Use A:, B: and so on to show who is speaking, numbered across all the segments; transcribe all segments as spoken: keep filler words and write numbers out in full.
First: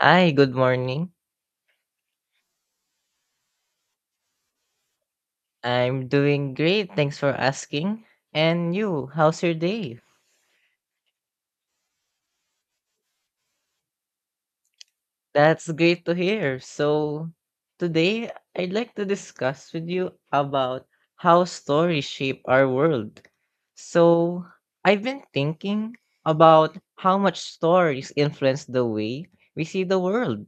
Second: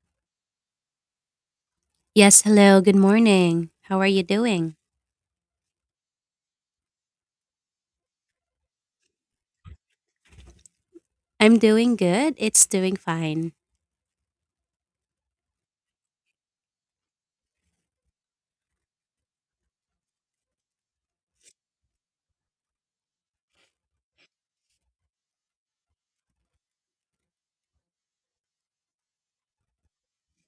A: Hi, good morning.
B: Yes, hello, good morning. How are you doing?
A: I'm doing great. Thanks for asking. And you, how's your day?
B: I'm doing good. It's doing fine.
A: That's great to hear. So, today I'd like to discuss with you about how stories shape our world. So, I've been thinking about how much stories influence the way we see the world.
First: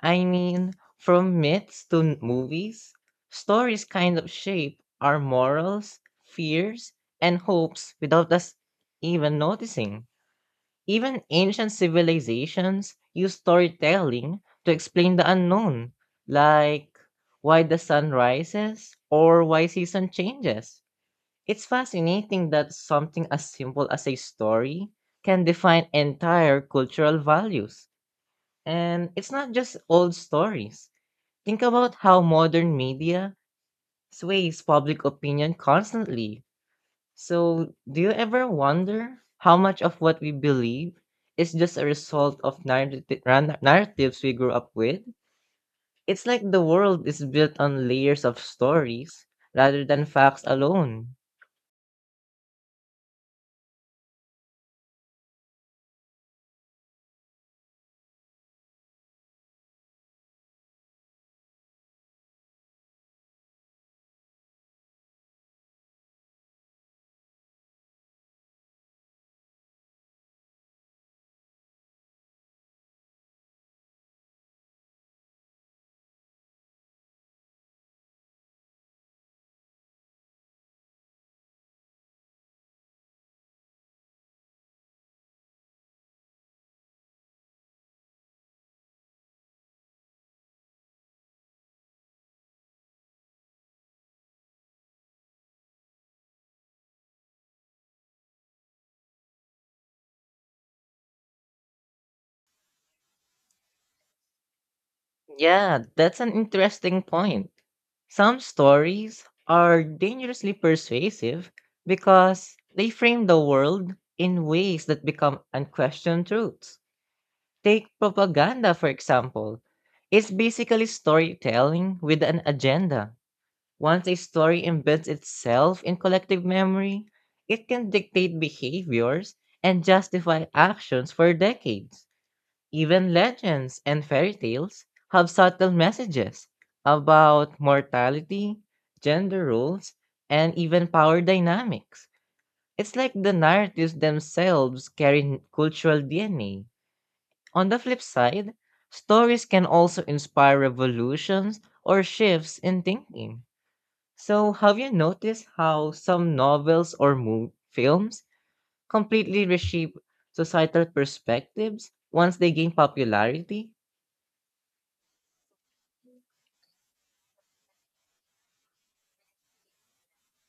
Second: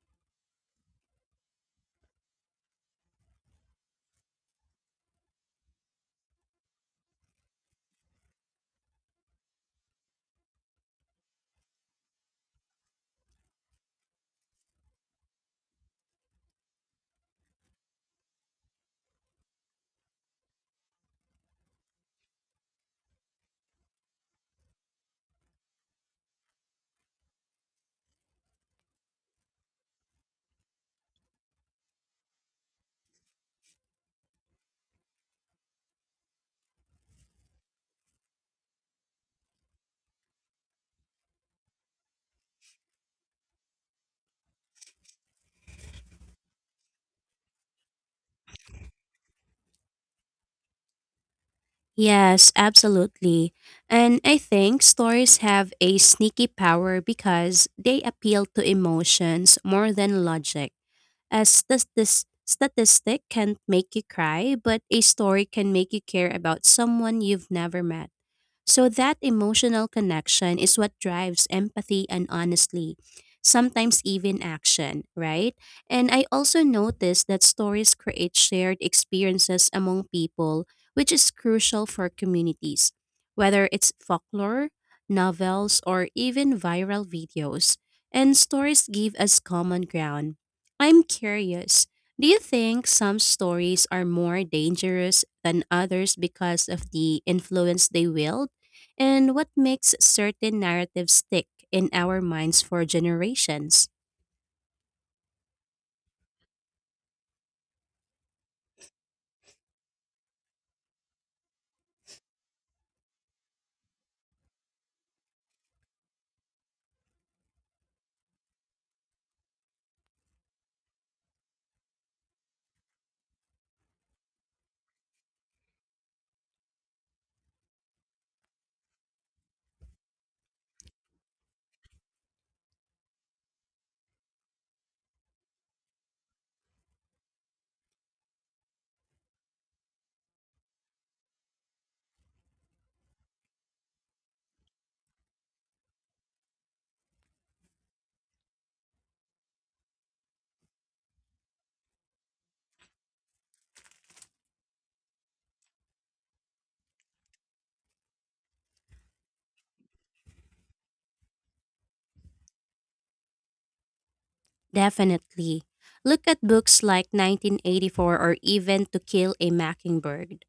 A: I mean, from myths to n- movies, stories kind of shape our morals, fears, and hopes without us even noticing. Even ancient civilizations used storytelling to explain the unknown, like why the sun rises or why season changes. It's fascinating that something as simple as a story can define entire cultural values. And it's not just old stories. Think about how modern media sways public opinion constantly. So, do you ever wonder how much of what we believe is just a result of narrati- ran- narratives we grew up with? It's like the world is built on layers of stories rather than facts alone.
B: Yes, absolutely. And I think stories have a sneaky power because they appeal to emotions more than logic. A stas- this statistic can make you cry, but a story can make you care about someone you've never met. So that emotional connection is what drives empathy and, honestly, sometimes even action, right? And I also noticed that stories create shared experiences among people, which is crucial for communities, whether it's folklore, novels, or even viral videos. And stories give us common ground. I'm curious. Do you think some stories are more dangerous than others because of the influence they wield? And what makes certain narratives stick in our minds for generations?
A: Yeah, that's an interesting point. Some stories are dangerously persuasive because they frame the world in ways that become unquestioned truths. Take propaganda, for example. It's basically storytelling with an agenda. Once a story embeds itself in collective memory, it can dictate behaviors and justify actions for decades. Even legends and fairy tales have subtle messages about mortality, gender roles, and even power dynamics. It's like the narratives themselves carry n- cultural D N A. On the flip side, stories can also inspire revolutions or shifts in thinking. So, have you noticed how some novels or mo- films completely reshape societal perspectives once they gain popularity?
B: Definitely. Look at books like nineteen eighty-four or even To Kill a Mockingbird.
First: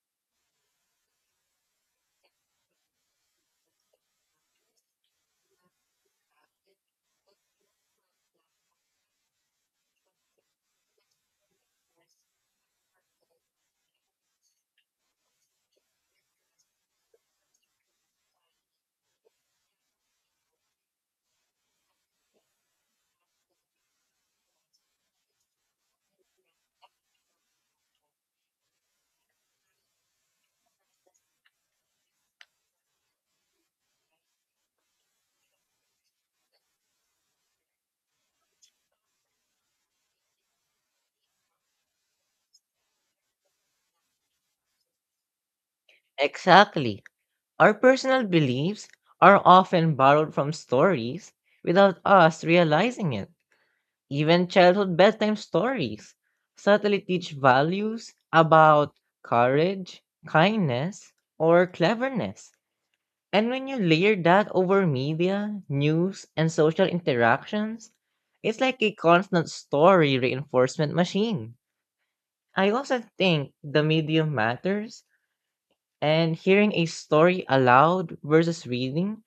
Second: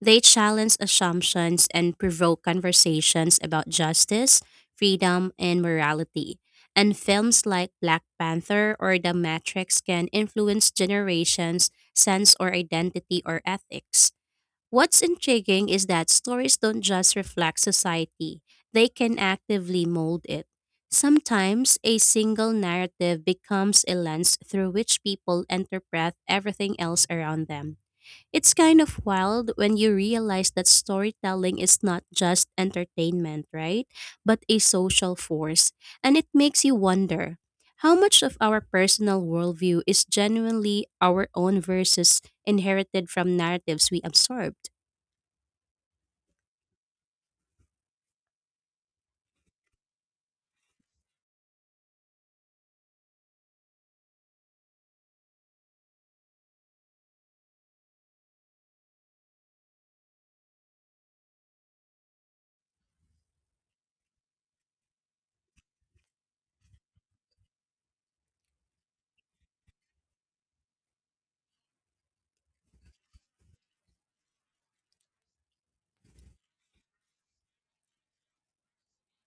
B: They challenge assumptions and provoke conversations about justice, freedom, and morality. And films like Black Panther or The Matrix can influence generations' sense or identity or ethics. What's intriguing is that stories don't just reflect society, they can actively mold it. Sometimes a single narrative becomes a lens through which people interpret everything else around them. It's kind of wild when you realize that storytelling is not just entertainment, right? But a social force. And it makes you wonder how much of our personal worldview is genuinely our own versus inherited from narratives we absorbed?
A: Exactly. Our personal beliefs are often borrowed from stories without us realizing it. Even childhood bedtime stories subtly teach values about courage, kindness, or cleverness. And when you layer that over media, news, and social interactions, it's like a constant story reinforcement machine. I also think the medium matters, and hearing a story aloud versus reading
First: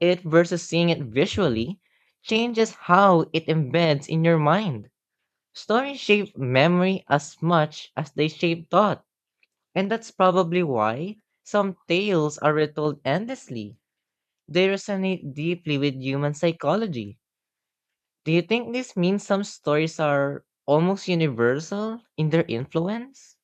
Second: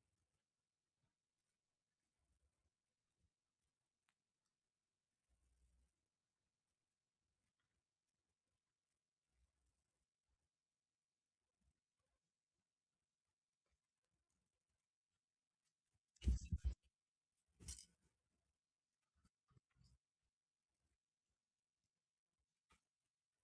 A: it versus seeing it visually changes how it embeds in your mind. Stories shape memory as much as they shape thought, and that's probably why some tales are retold endlessly. They resonate deeply with human psychology. Do you think this means some stories are almost universal in their influence?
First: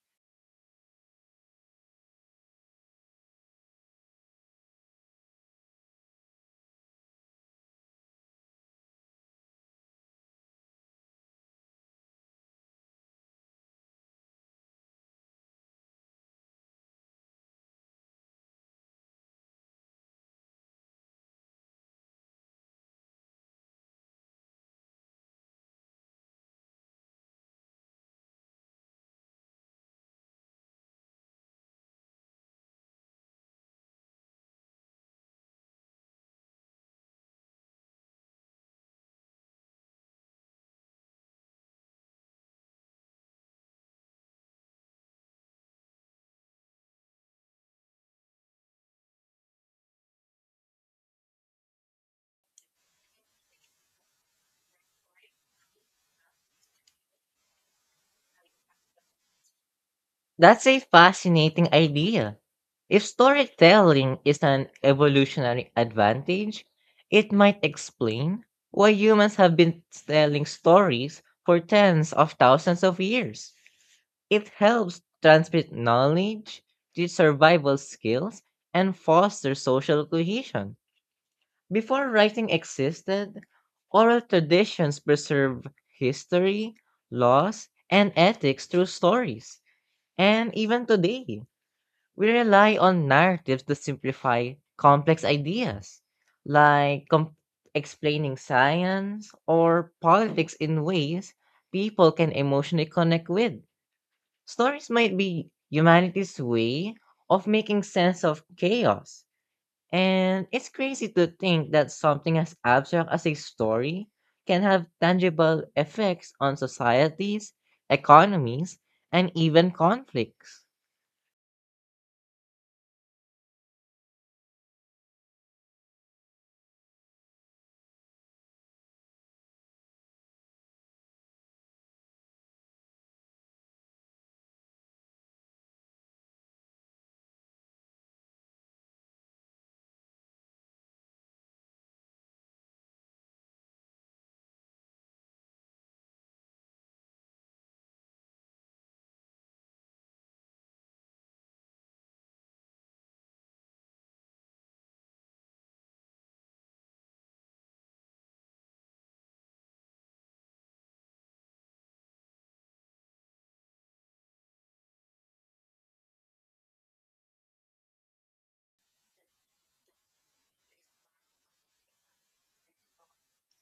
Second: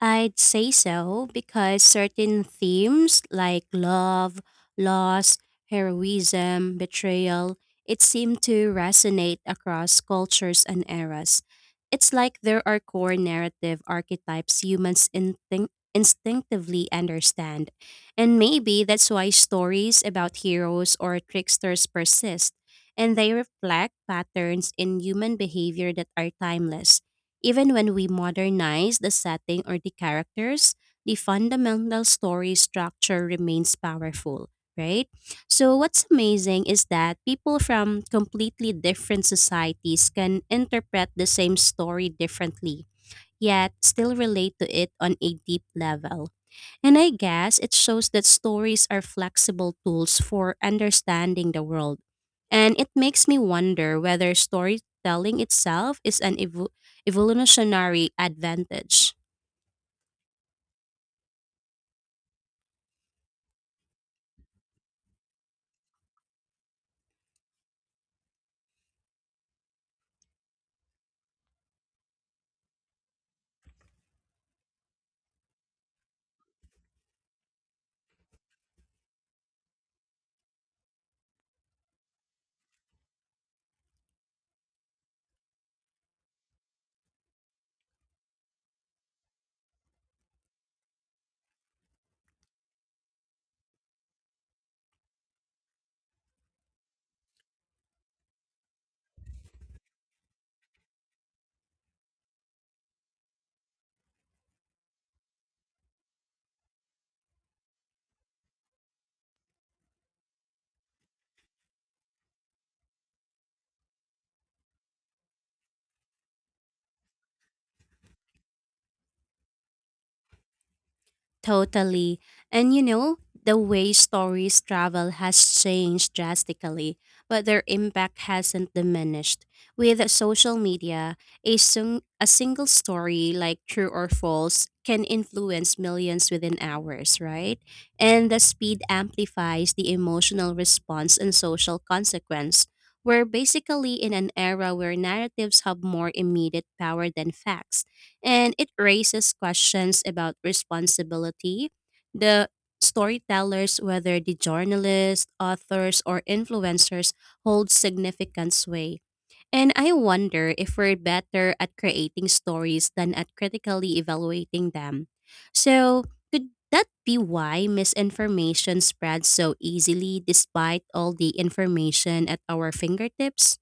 B: I'd say so, because certain themes like love, loss, heroism, betrayal, it seemed to resonate across cultures and eras. It's like there are core narrative archetypes humans instinct- instinctively understand. And maybe that's why stories about heroes or tricksters persist, and they reflect patterns in human behavior that are timeless. Even when we modernize the setting or the characters, the fundamental story structure remains powerful, right? So, what's amazing is that people from completely different societies can interpret the same story differently, yet still relate to it on a deep level. And I guess it shows that stories are flexible tools for understanding the world. And it makes me wonder whether storytelling itself is an evo- evolutionary advantage.
A: That's a fascinating idea. If storytelling is an evolutionary advantage, it might explain why humans have been telling stories for tens of thousands of years. It helps transmit knowledge, teach survival skills, and foster social cohesion. Before writing existed, oral traditions preserve history, laws, and ethics through stories. And even today, we rely on narratives to simplify complex ideas, like com- explaining science or politics in ways people can emotionally connect with. Stories might be humanity's way of making sense of chaos. And it's crazy to think that something as abstract as a story can have tangible effects on societies, economies, and even conflicts.
B: Totally. And, you know, the way stories travel has changed drastically, but their impact hasn't diminished. With social media, a, sing- a single story, like true or false, can influence millions within hours, right? And the speed amplifies the emotional response and social consequence. We're basically in an era where narratives have more immediate power than facts, and it raises questions about responsibility. The storytellers, whether the journalists, authors, or influencers, hold significant sway. And I wonder if we're better at creating stories than at critically evaluating them. So, could that be why misinformation spreads so easily despite all the information at our fingertips?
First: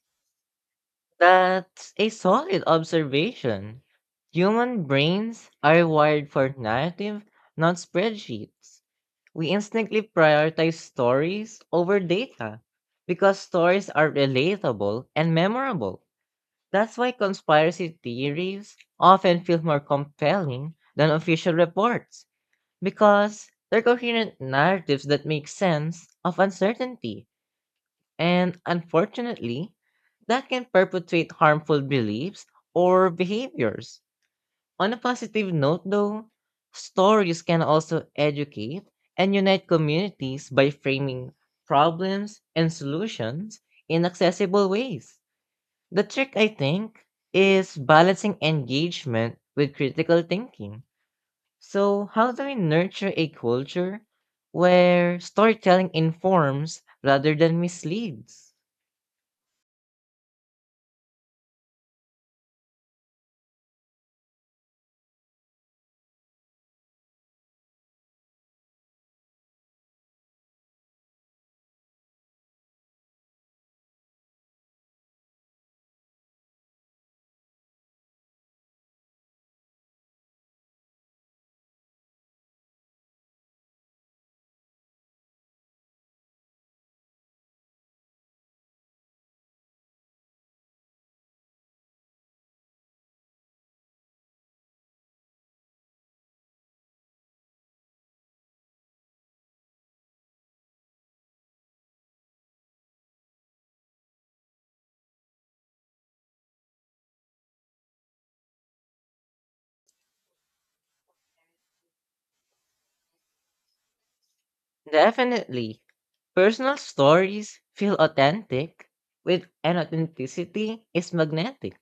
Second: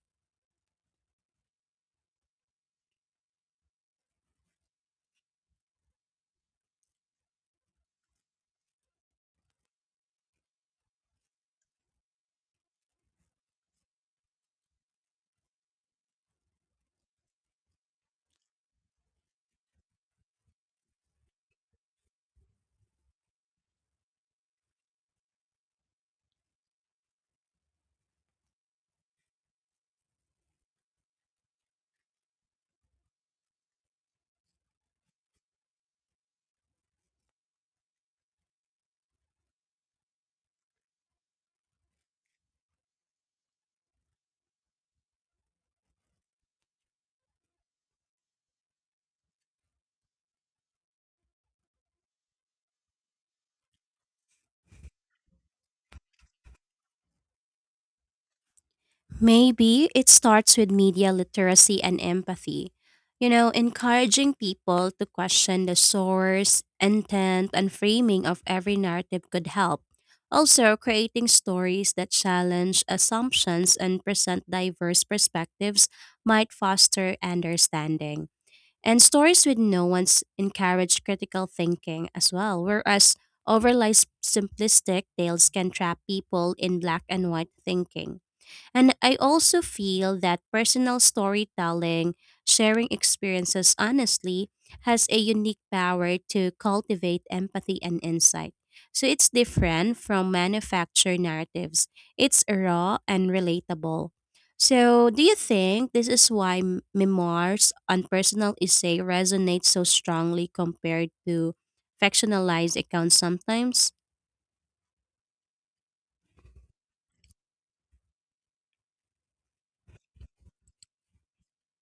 A: That's a solid observation. Human brains are wired for narrative, not spreadsheets. We instantly prioritize stories over data because stories are relatable and memorable. That's why conspiracy theories often feel more compelling than official reports because they're coherent narratives that make sense of uncertainty. And unfortunately, that can perpetuate harmful beliefs or behaviors. On a positive note, though, stories can also educate and unite communities by framing problems and solutions in accessible ways. The trick, I think, is balancing engagement with critical thinking. So, how do we nurture a culture where storytelling informs rather than misleads?
B: Maybe it starts with media literacy and empathy. You know, encouraging people to question the source, intent, and framing of every narrative could help. Also, creating stories that challenge assumptions and present diverse perspectives might foster understanding. And stories with nuance encourage critical thinking as well, whereas overly simplistic tales can trap people in black and white thinking. And I also feel that personal storytelling, sharing experiences honestly, has a unique power to cultivate empathy and insight. So it's different from manufactured narratives. It's raw and relatable. So, do you think this is why m- memoirs and personal essay resonate so strongly compared to fictionalized accounts sometimes?
A: Definitely. Personal stories feel authentic, with and authenticity is magnetic.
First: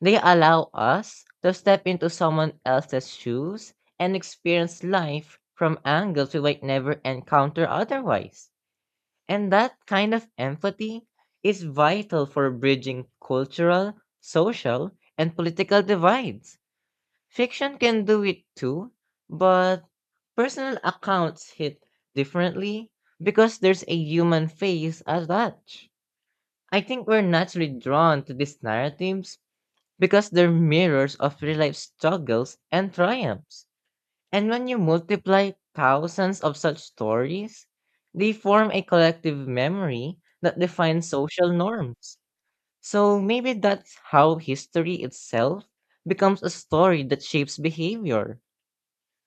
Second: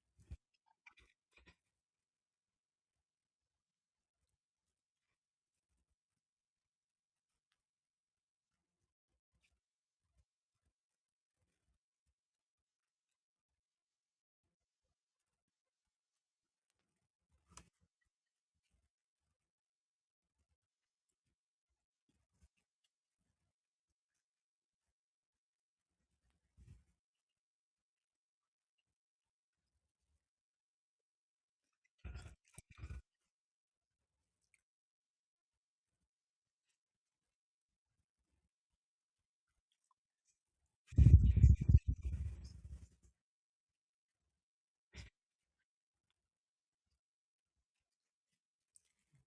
A: They allow us to step into someone else's shoes and experience life from angles we might never encounter otherwise. And that kind of empathy is vital for bridging cultural, social, and political divides. Fiction can do it too, but personal accounts hit differently because there's a human face attached. I think we're naturally drawn to these narratives because they're mirrors of real life struggles and triumphs. And when you multiply thousands of such stories, they form a collective memory that defines social norms. So maybe that's how history itself becomes a story that shapes behavior.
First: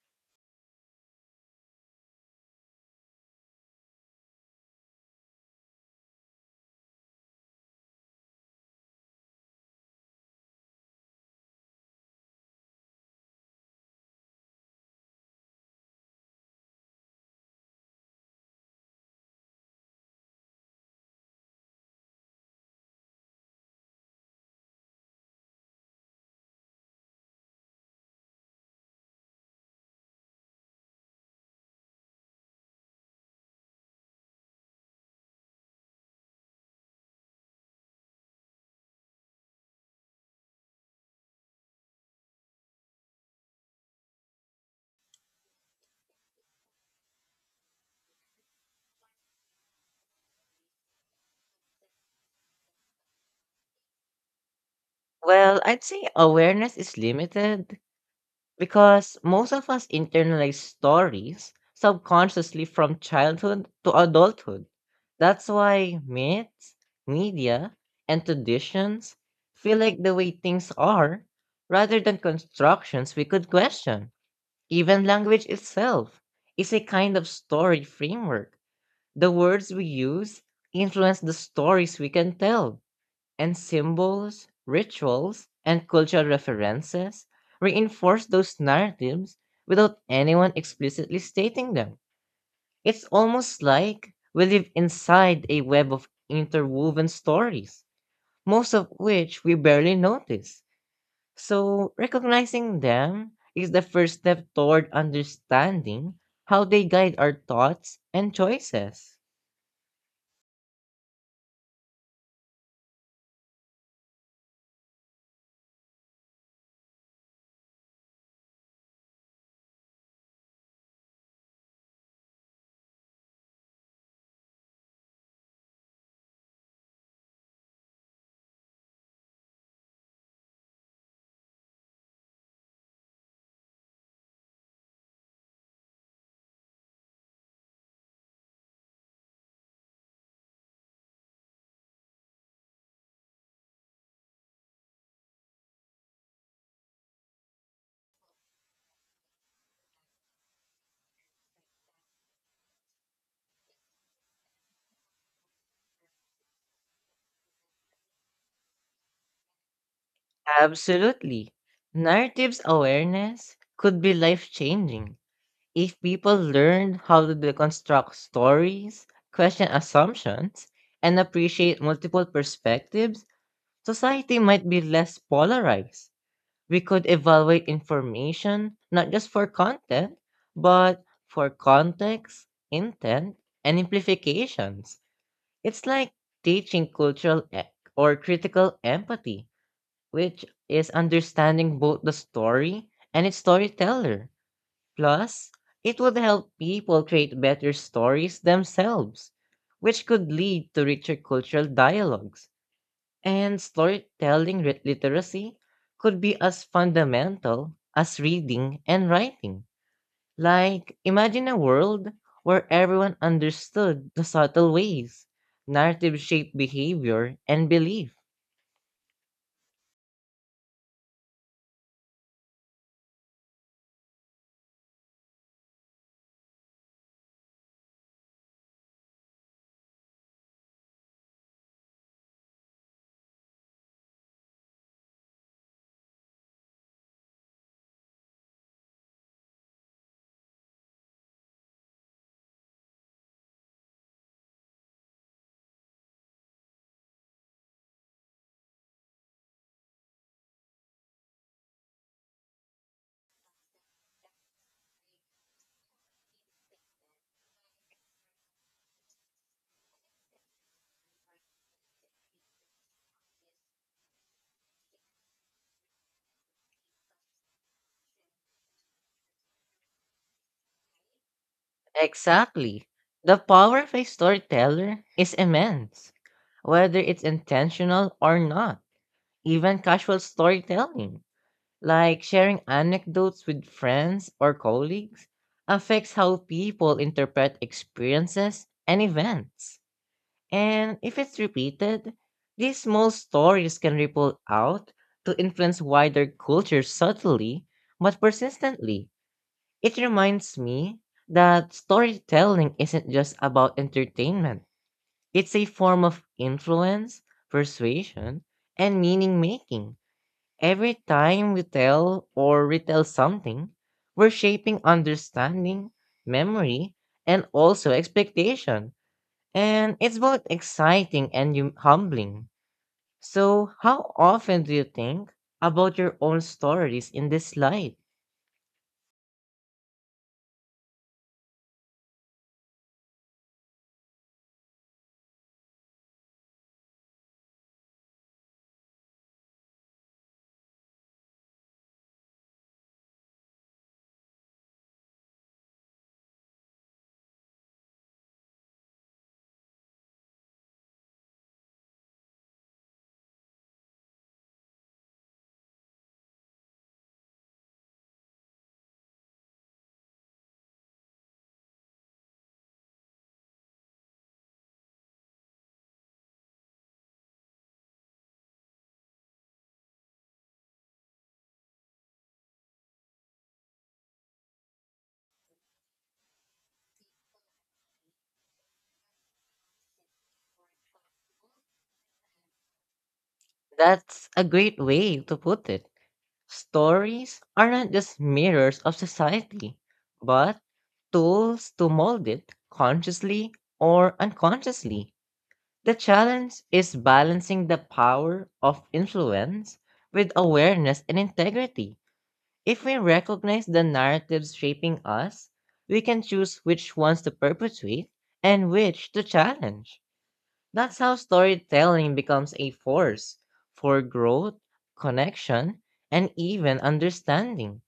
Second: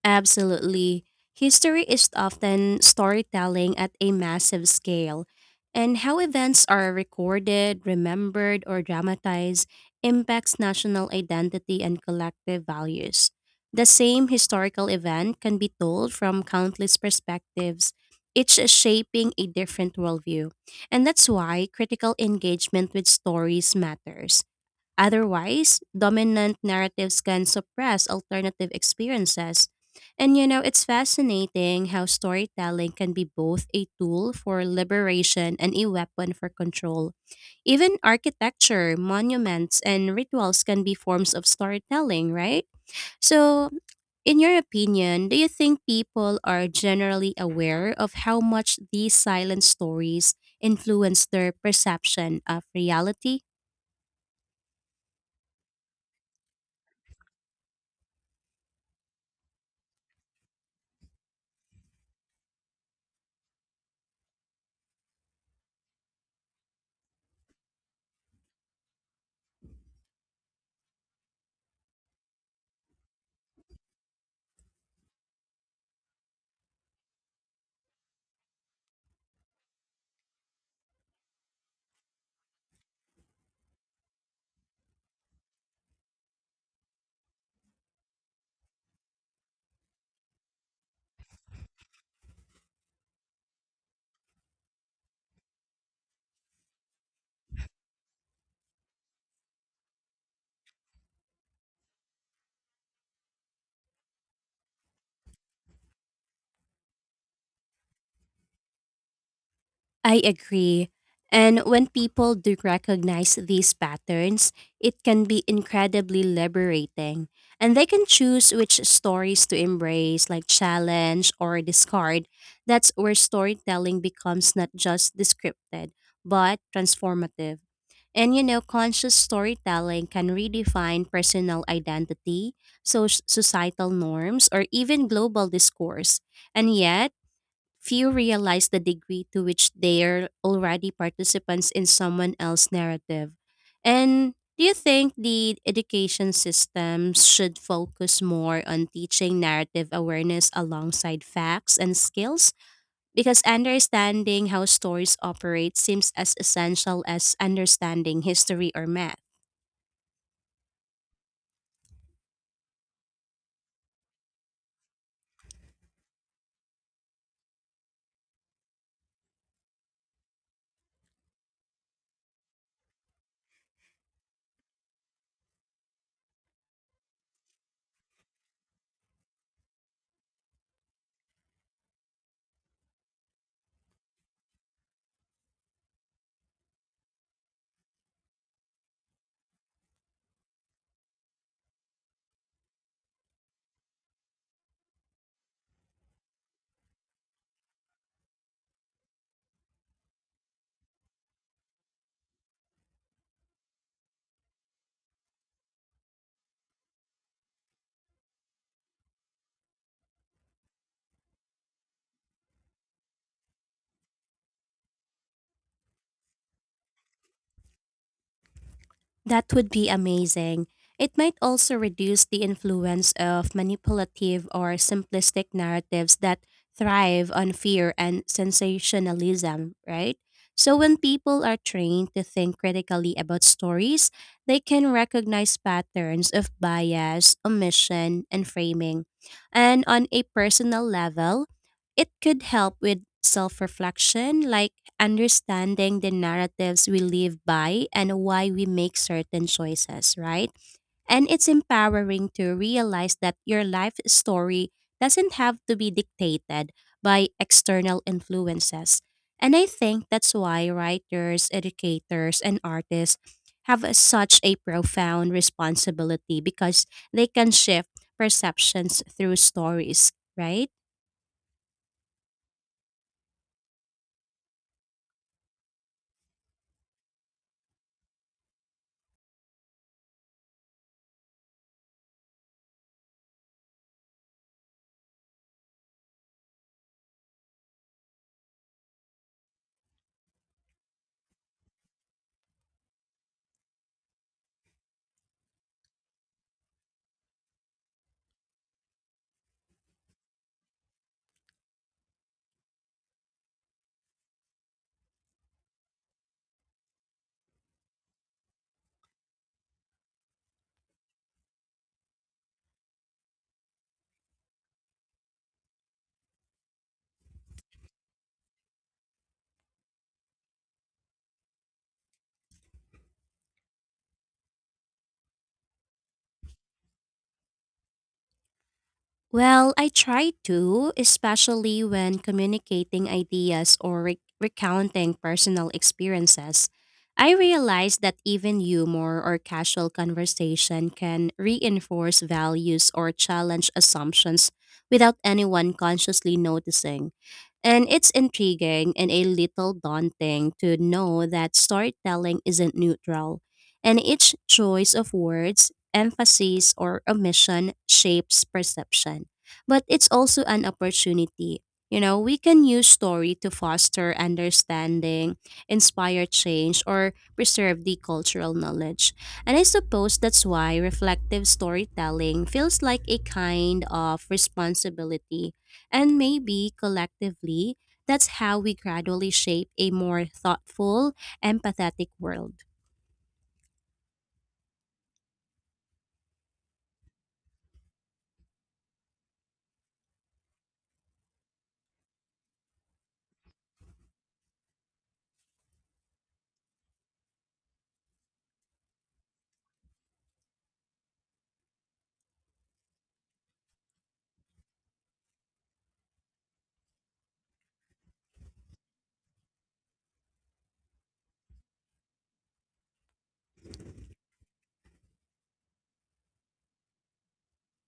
B: Absolutely. History is often storytelling at a massive scale, and how events are recorded, remembered, or dramatized impacts national identity and collective values. The same historical event can be told from countless perspectives, each shaping a different worldview. And that's why critical engagement with stories matters. Otherwise, dominant narratives can suppress alternative experiences. And, you know, it's fascinating how storytelling can be both a tool for liberation and a weapon for control. Even architecture, monuments, and rituals can be forms of storytelling, right? So, in your opinion, do you think people are generally aware of how much these silent stories influence their perception of reality?
A: Well, I'd say awareness is limited because most of us internalize stories subconsciously from childhood to adulthood. That's why myths, media, and traditions feel like the way things are rather than constructions we could question. Even language itself is a kind of story framework. The words we use influence the stories we can tell, and symbols, rituals, and cultural references reinforce those narratives without anyone explicitly stating them. It's almost like we live inside a web of interwoven stories, most of which we barely notice. So, recognizing them is the first step toward understanding how they guide our thoughts and choices.
B: I agree. And when people do recognize these patterns, it can be incredibly liberating. And they can choose which stories to embrace, like challenge or discard. That's where storytelling becomes not just descriptive, but transformative. And, you know, conscious storytelling can redefine personal identity, so societal norms, or even global discourse. And yet, few realize the degree to which they're already participants in someone else's narrative. And do you think the education systems should focus more on teaching narrative awareness alongside facts and skills? Because understanding how stories operate seems as essential as understanding history or math.
A: Absolutely. Narratives awareness could be life changing. If people learned how to deconstruct stories, question assumptions, and appreciate multiple perspectives, society might be less polarized. We could evaluate information not just for content, but for context, intent, and implications. It's like teaching cultural e- or critical empathy, which is understanding both the story and its storyteller. Plus, it would help people create better stories themselves, which could lead to richer cultural dialogues. And storytelling lit- literacy could be as fundamental as reading and writing. Like, imagine a world where everyone understood the subtle ways narrative shaped behavior and belief.
B: That would be amazing. It might also reduce the influence of manipulative or simplistic narratives that thrive on fear and sensationalism, right? So, when people are trained to think critically about stories, they can recognize patterns of bias, omission, and framing. And on a personal level, it could help with self reflection, like understanding the narratives we live by and why we make certain choices, right? And it's empowering to realize that your life story doesn't have to be dictated by external influences. And I think that's why writers, educators, and artists have a- such a profound responsibility, because they can shift perceptions through stories, right?
A: Exactly. The power of a storyteller is immense, whether it's intentional or not. Even casual storytelling, like sharing anecdotes with friends or colleagues, affects how people interpret experiences and events. And if it's repeated, these small stories can ripple out to influence wider culture subtly but persistently. It reminds me that storytelling isn't just about entertainment, it's a form of influence, persuasion, and meaning making. Every time we tell or retell something, we're shaping understanding, memory, and also expectation. And it's both exciting and hum- humbling. So, how often do you think about your own stories in this light?
B: Well, I try to, especially when communicating ideas or re- recounting personal experiences. I realize that even humor or casual conversation can reinforce values or challenge assumptions without anyone consciously noticing. And it's intriguing and a little daunting to know that storytelling isn't neutral, and each choice of words, emphasis, or omission shapes perception, but it's also an opportunity. You know, we can use story to foster understanding, inspire change, or preserve the cultural knowledge. And I suppose that's why reflective storytelling feels like a kind of responsibility. And maybe collectively, that's how we gradually shape a more thoughtful, empathetic world.
A: That's a great way to put it. Stories are not just mirrors of society, but tools to mold it consciously or unconsciously. The challenge is balancing the power of influence with awareness and integrity. If we recognize the narratives shaping us, we can choose which ones to perpetuate and which to challenge. That's how storytelling becomes a force for growth, connection, and even understanding.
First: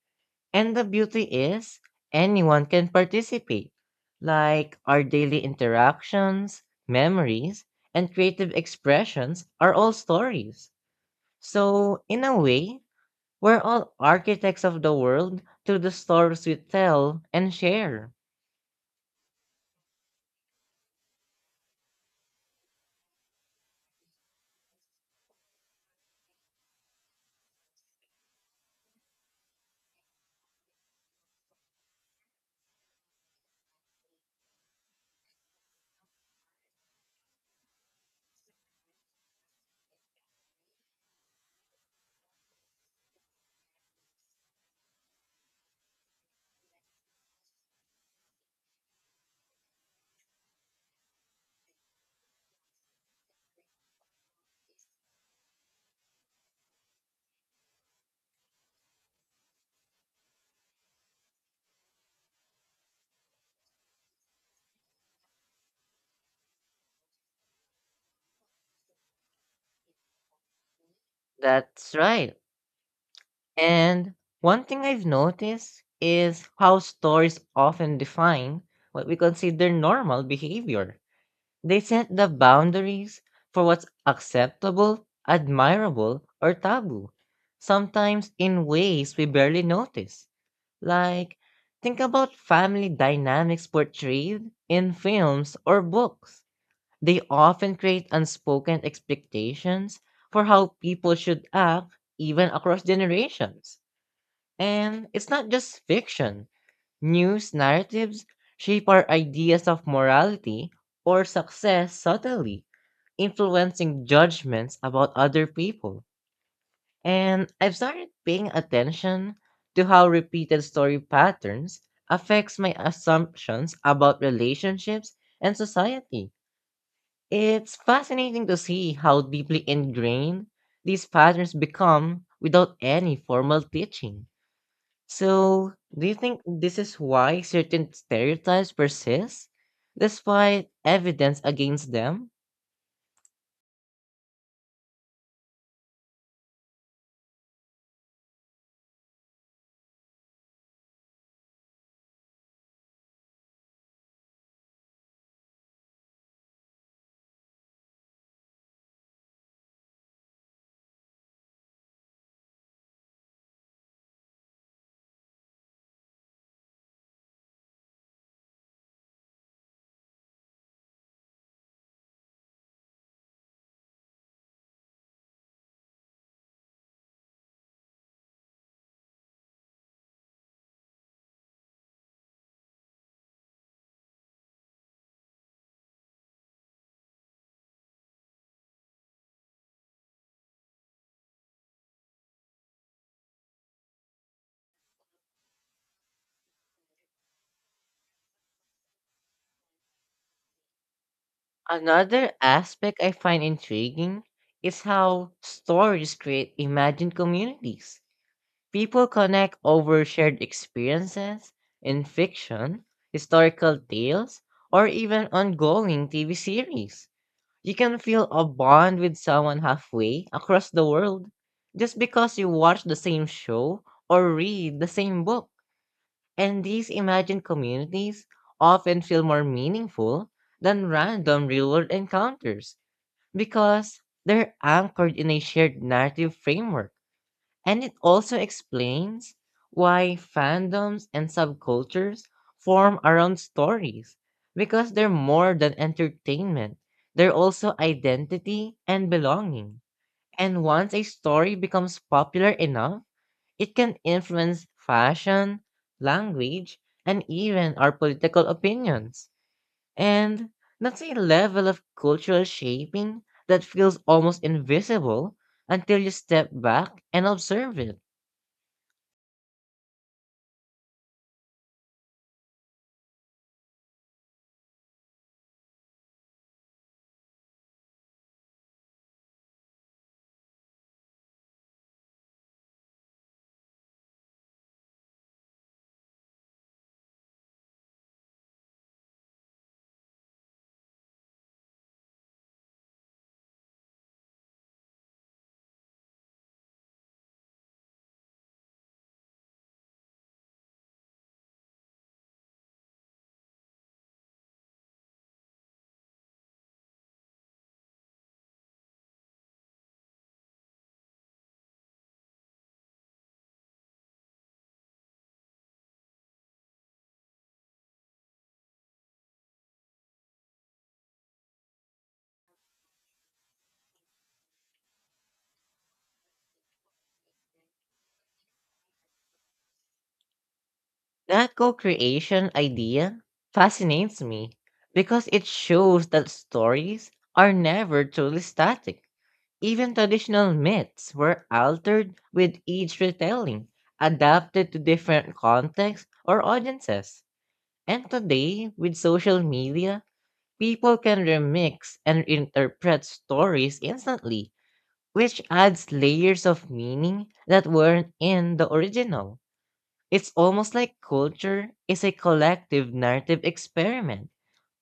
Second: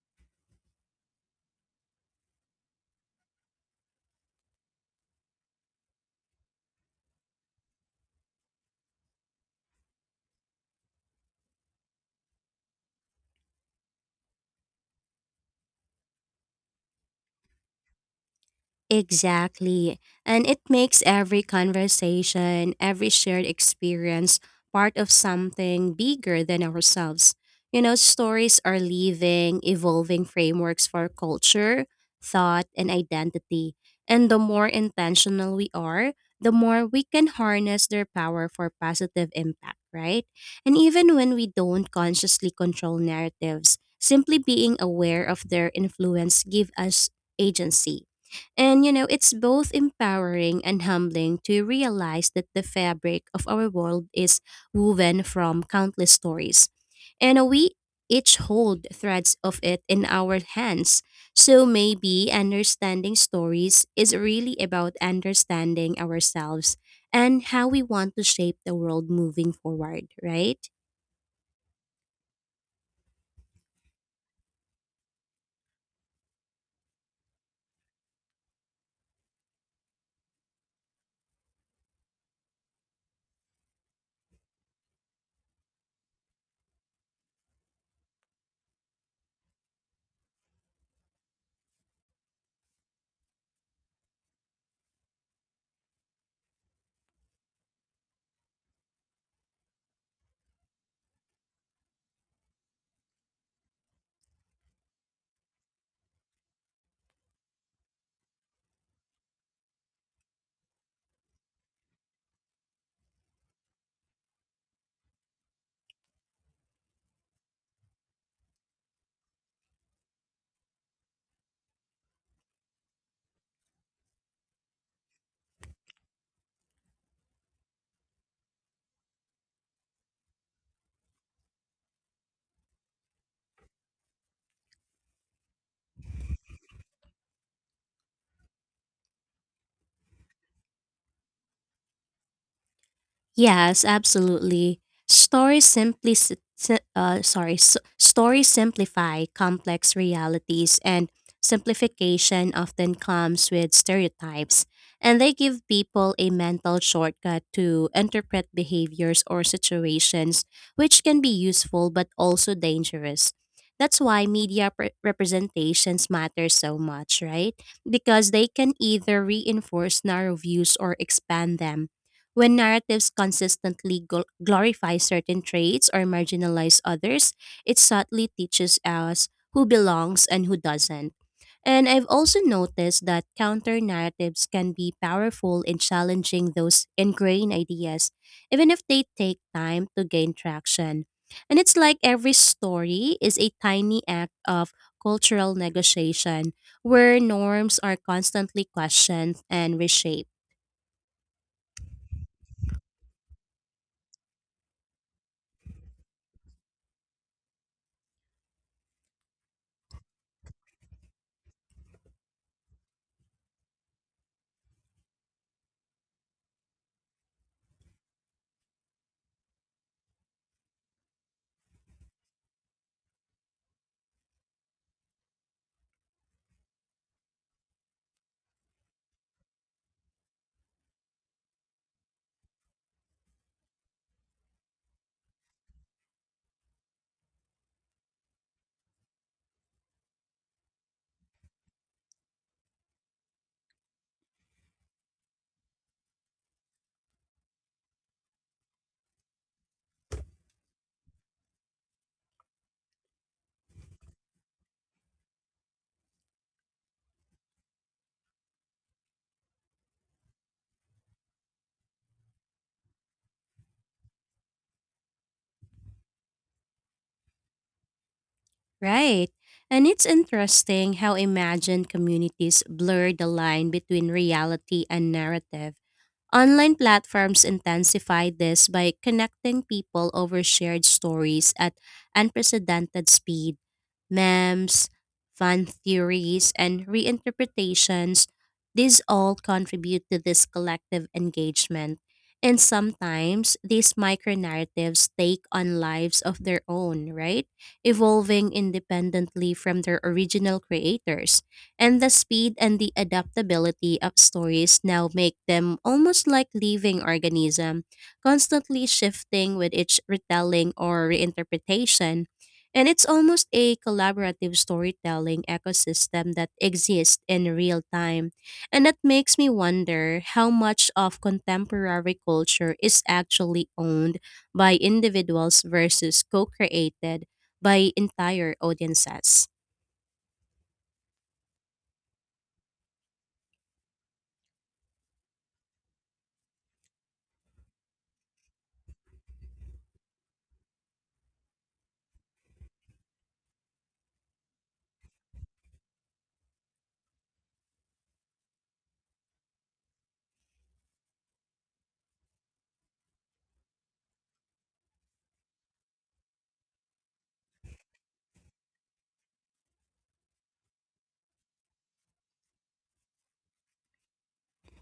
A: And the beauty is, anyone can participate, like our daily interactions, memories, and creative expressions are all stories. So, in a way, we're all architects of the world through the stories we tell and share.
B: Exactly. And it makes every conversation, every shared experience part of something bigger than ourselves. You know, stories are living, evolving frameworks for culture, thought, and identity. And the more intentional we are, the more we can harness their power for positive impact, right? And even when we don't consciously control narratives, simply being aware of their influence give us agency. And, you know, it's both empowering and humbling to realize that the fabric of our world is woven from countless stories. And we each hold threads of it in our hands. So maybe understanding stories is really about understanding ourselves and how we want to shape the world moving forward, right?
A: That's right. And one thing I've noticed is how stories often define what we consider normal behavior. They set the boundaries for what's acceptable, admirable, or taboo, sometimes in ways we barely notice. Like, think about family dynamics portrayed in films or books. They often create unspoken expectations for how people should act, even across generations. And it's not just fiction. News narratives shape our ideas of morality or success subtly, influencing judgments about other people. And I've started paying attention to how repeated story patterns affects my assumptions about relationships and society. It's fascinating to see how deeply ingrained these patterns become without any formal teaching. So, do you think this is why certain stereotypes persist, despite evidence against them?
B: Yes, absolutely. Stories simply s- s- uh, sorry, s- stories simplify complex realities, and simplification often comes with stereotypes, and they give people a mental shortcut to interpret behaviors or situations, which can be useful but also dangerous. That's why media pre- representations matter so much, right? Because they can either reinforce narrow views or expand them. When narratives consistently gl- glorify certain traits or marginalize others, it subtly teaches us who belongs and who doesn't. And I've also noticed that counter narratives can be powerful in challenging those ingrained ideas, even if they take time to gain traction. And it's like every story is a tiny act of cultural negotiation, where norms are constantly questioned and reshaped.
A: Another aspect I find intriguing is how stories create imagined communities. People connect over shared experiences in fiction, historical tales, or even ongoing T V series. You can feel a bond with someone halfway across the world just because you watch the same show or read the same book. And these imagined communities often feel more meaningful than random real world encounters because they're anchored in a shared narrative framework. And it also explains why fandoms and subcultures form around stories, because they're more than entertainment, they're also identity and belonging. And once a story becomes popular enough, it can influence fashion, language, and even our political opinions. And that's a level of cultural shaping that feels almost invisible until you step back and observe it.
B: Right. And it's interesting how imagined communities blur the line between reality and narrative. Online platforms intensify this by connecting people over shared stories at unprecedented speed. Memes, fan theories, and reinterpretations, these all contribute to this collective engagement. And sometimes these micro narratives take on lives of their own, right? Evolving independently from their original creators. And the speed and the adaptability of stories now make them almost like living organism, constantly shifting with each retelling or reinterpretation. And it's almost a collaborative storytelling ecosystem that exists in real time. And that makes me wonder how much of contemporary culture is actually owned by individuals versus co created by entire audiences.
A: That co-creation idea fascinates me because it shows that stories are never truly static. Even traditional myths were altered with each retelling, adapted to different contexts or audiences. And today, with social media, people can remix and interpret stories instantly, which adds layers of meaning that weren't in the original. It's almost like culture is a collective narrative experiment,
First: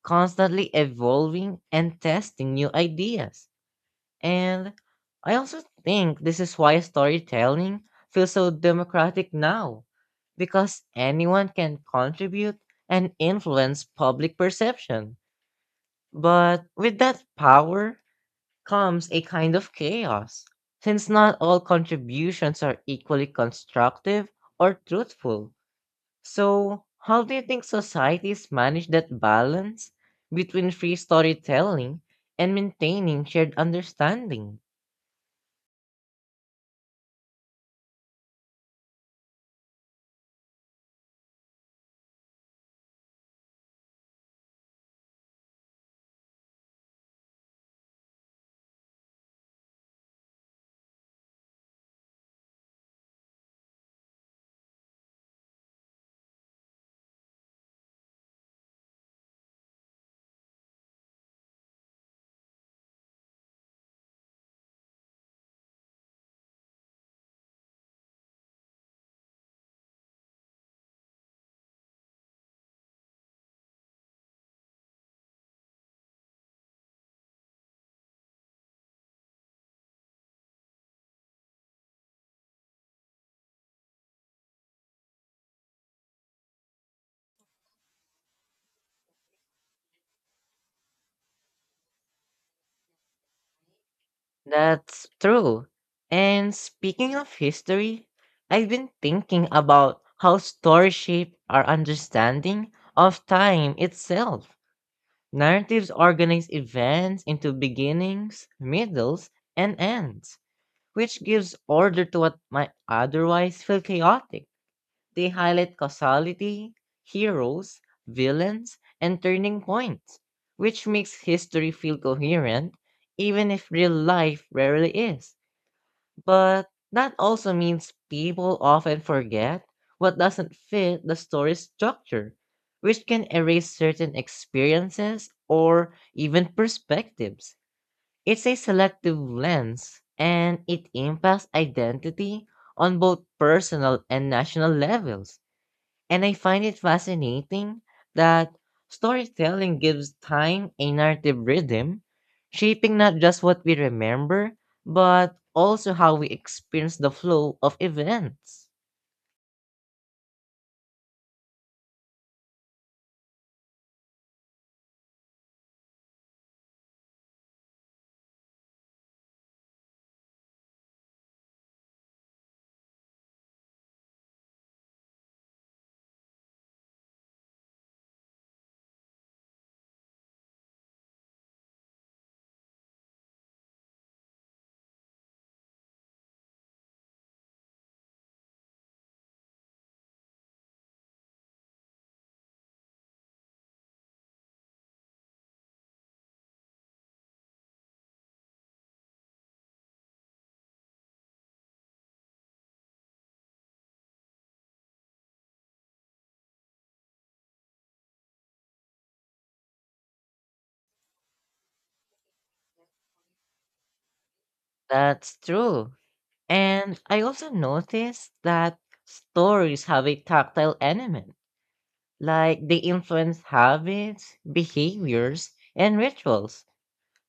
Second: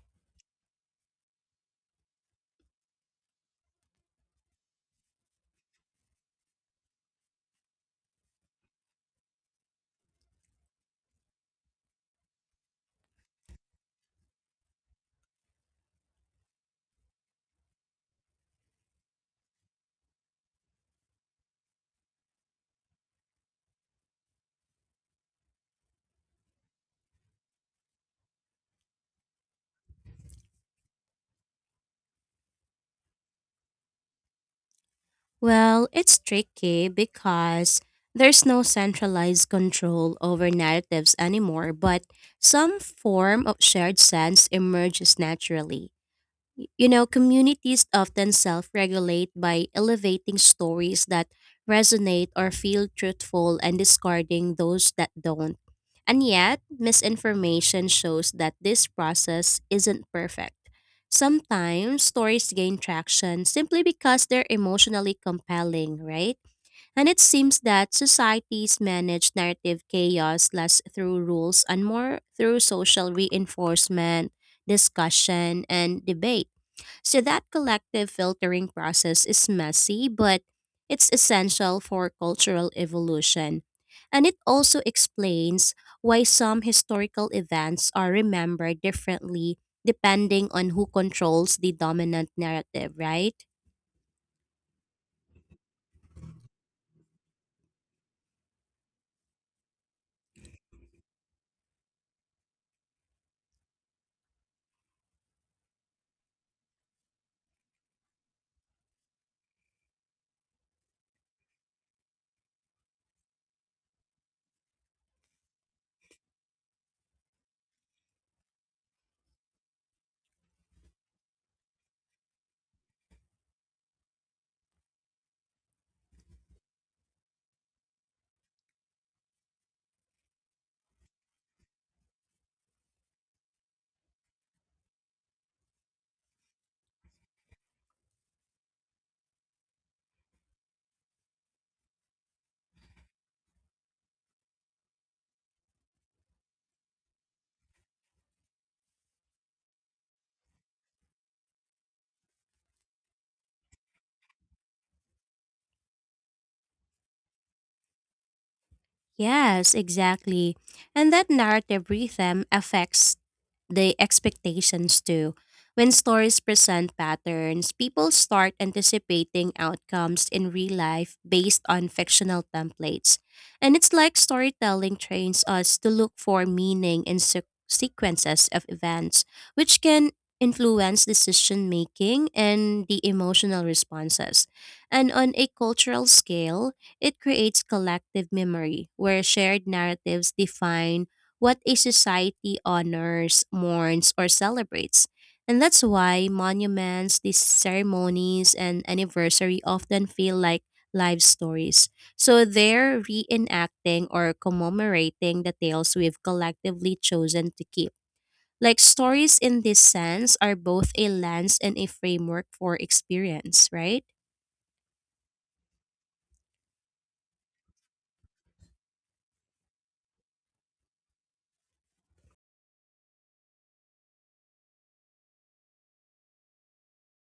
A: constantly evolving and testing new ideas. And I also think this is why storytelling feels so democratic now, because anyone can contribute and influence public perception. But with that power comes a kind of chaos, since not all contributions are equally constructive or truthful. So, how do you think societies manage that balance between free storytelling and maintaining shared understanding?
B: Well, it's tricky because there's no centralized control over narratives anymore, but some form of shared sense emerges naturally. You know, communities often self regulate by elevating stories that resonate or feel truthful and discarding those that don't. And yet, misinformation shows that this process isn't perfect. Sometimes stories gain traction simply because they're emotionally compelling, right? And it seems that societies manage narrative chaos less through rules and more through social reinforcement, discussion, and debate. So that collective filtering process is messy, but it's essential for cultural evolution. And it also explains why some historical events are remembered differently depending on who controls the dominant narrative, right?
A: That's true. And speaking of history, I've been thinking about how stories shape our understanding of time itself. Narratives organize events into beginnings, middles, and ends, which gives order to what might otherwise feel chaotic. They highlight causality, heroes, villains, and turning points, which makes history feel coherent, even if real life rarely is. But that also means people often forget what doesn't fit the story structure, which can erase certain experiences or even perspectives. It's a selective lens, and it impacts identity on both personal and national levels. And I find it fascinating that storytelling gives time a narrative rhythm, shaping not just what we remember, but also how we experience the flow of events.
B: Yes, exactly. And that narrative rhythm affects the expectations too. When stories present patterns, people start anticipating outcomes in real life based on fictional templates. And it's like storytelling trains us to look for meaning in se- sequences of events, which can influence decision making and the emotional responses. And on a cultural scale, it creates collective memory, where shared narratives define what a society honors, mourns, or celebrates. And that's why monuments, these ceremonies, and anniversary often feel like live stories. So they're reenacting or commemorating the tales we've collectively chosen to keep. Like stories in this sense are both a lens and a framework for experience, right?
A: That's true. And I also noticed that stories have a tactile element, like they influence habits, behaviors, and rituals.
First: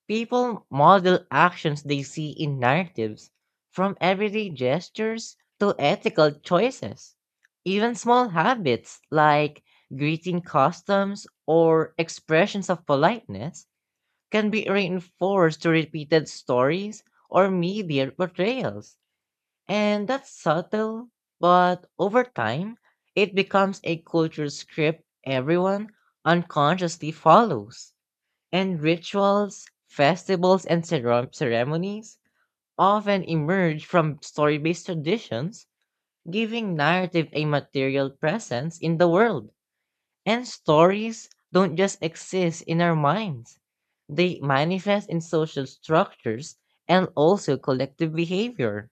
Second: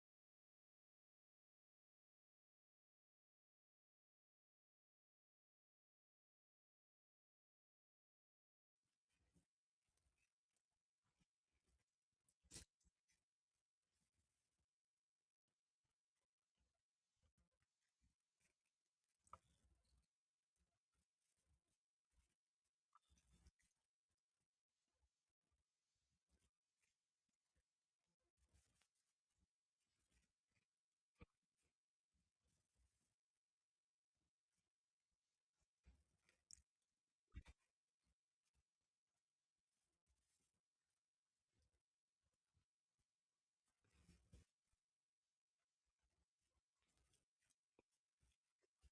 A: People model actions they see in narratives, from everyday gestures to ethical choices. Even small habits like greeting customs or expressions of politeness can be reinforced through repeated stories or media portrayals. And that's subtle, but over time, it becomes a culture script everyone unconsciously follows. And rituals, festivals, and cere- ceremonies often emerge from story based traditions, giving narrative a material presence in the world. And stories don't just exist in our minds, they manifest in social structures and also collective behavior.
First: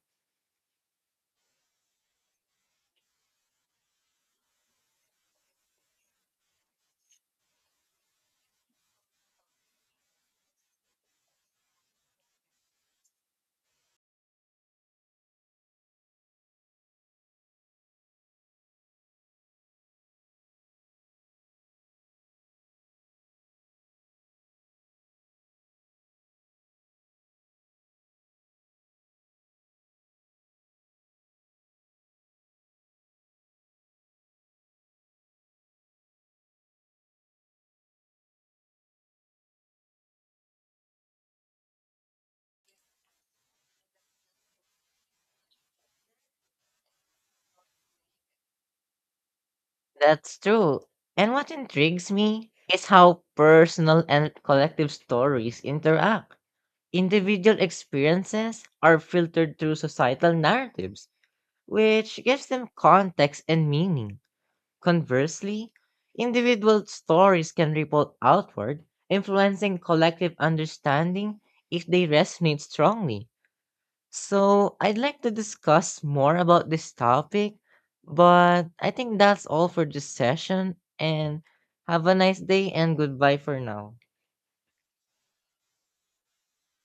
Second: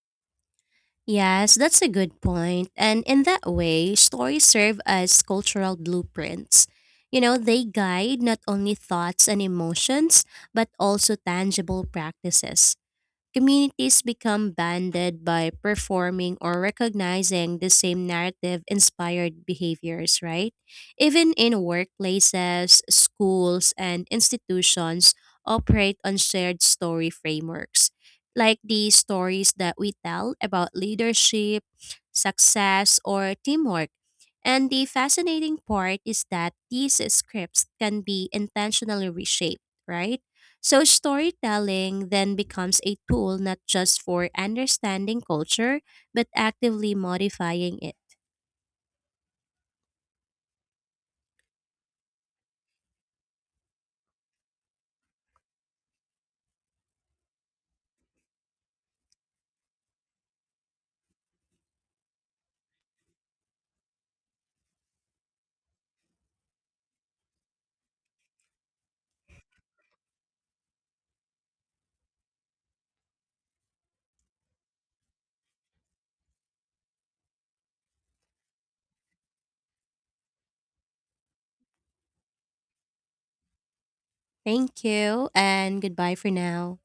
B: Yes, that's a good point. And in that way, stories serve as cultural blueprints. You know, they guide not only thoughts and emotions, but also tangible practices. Communities become banded by performing or recognizing the same narrative inspired behaviors, right? Even in workplaces, schools, and institutions operate on shared story frameworks, like the stories that we tell about leadership, success, or teamwork. And the fascinating part is that these scripts can be intentionally reshaped, right? So, storytelling then becomes a tool not just for understanding culture, but actively modifying it.
A: That's true. And what intrigues me is how personal and collective stories interact. Individual experiences are filtered through societal narratives, which gives them context and meaning. Conversely, individual stories can ripple outward, influencing collective understanding if they resonate strongly. So, I'd like to discuss more about this topic, but I think that's all for this session, and have a nice day and goodbye for now.
B: Thank you, and goodbye for now.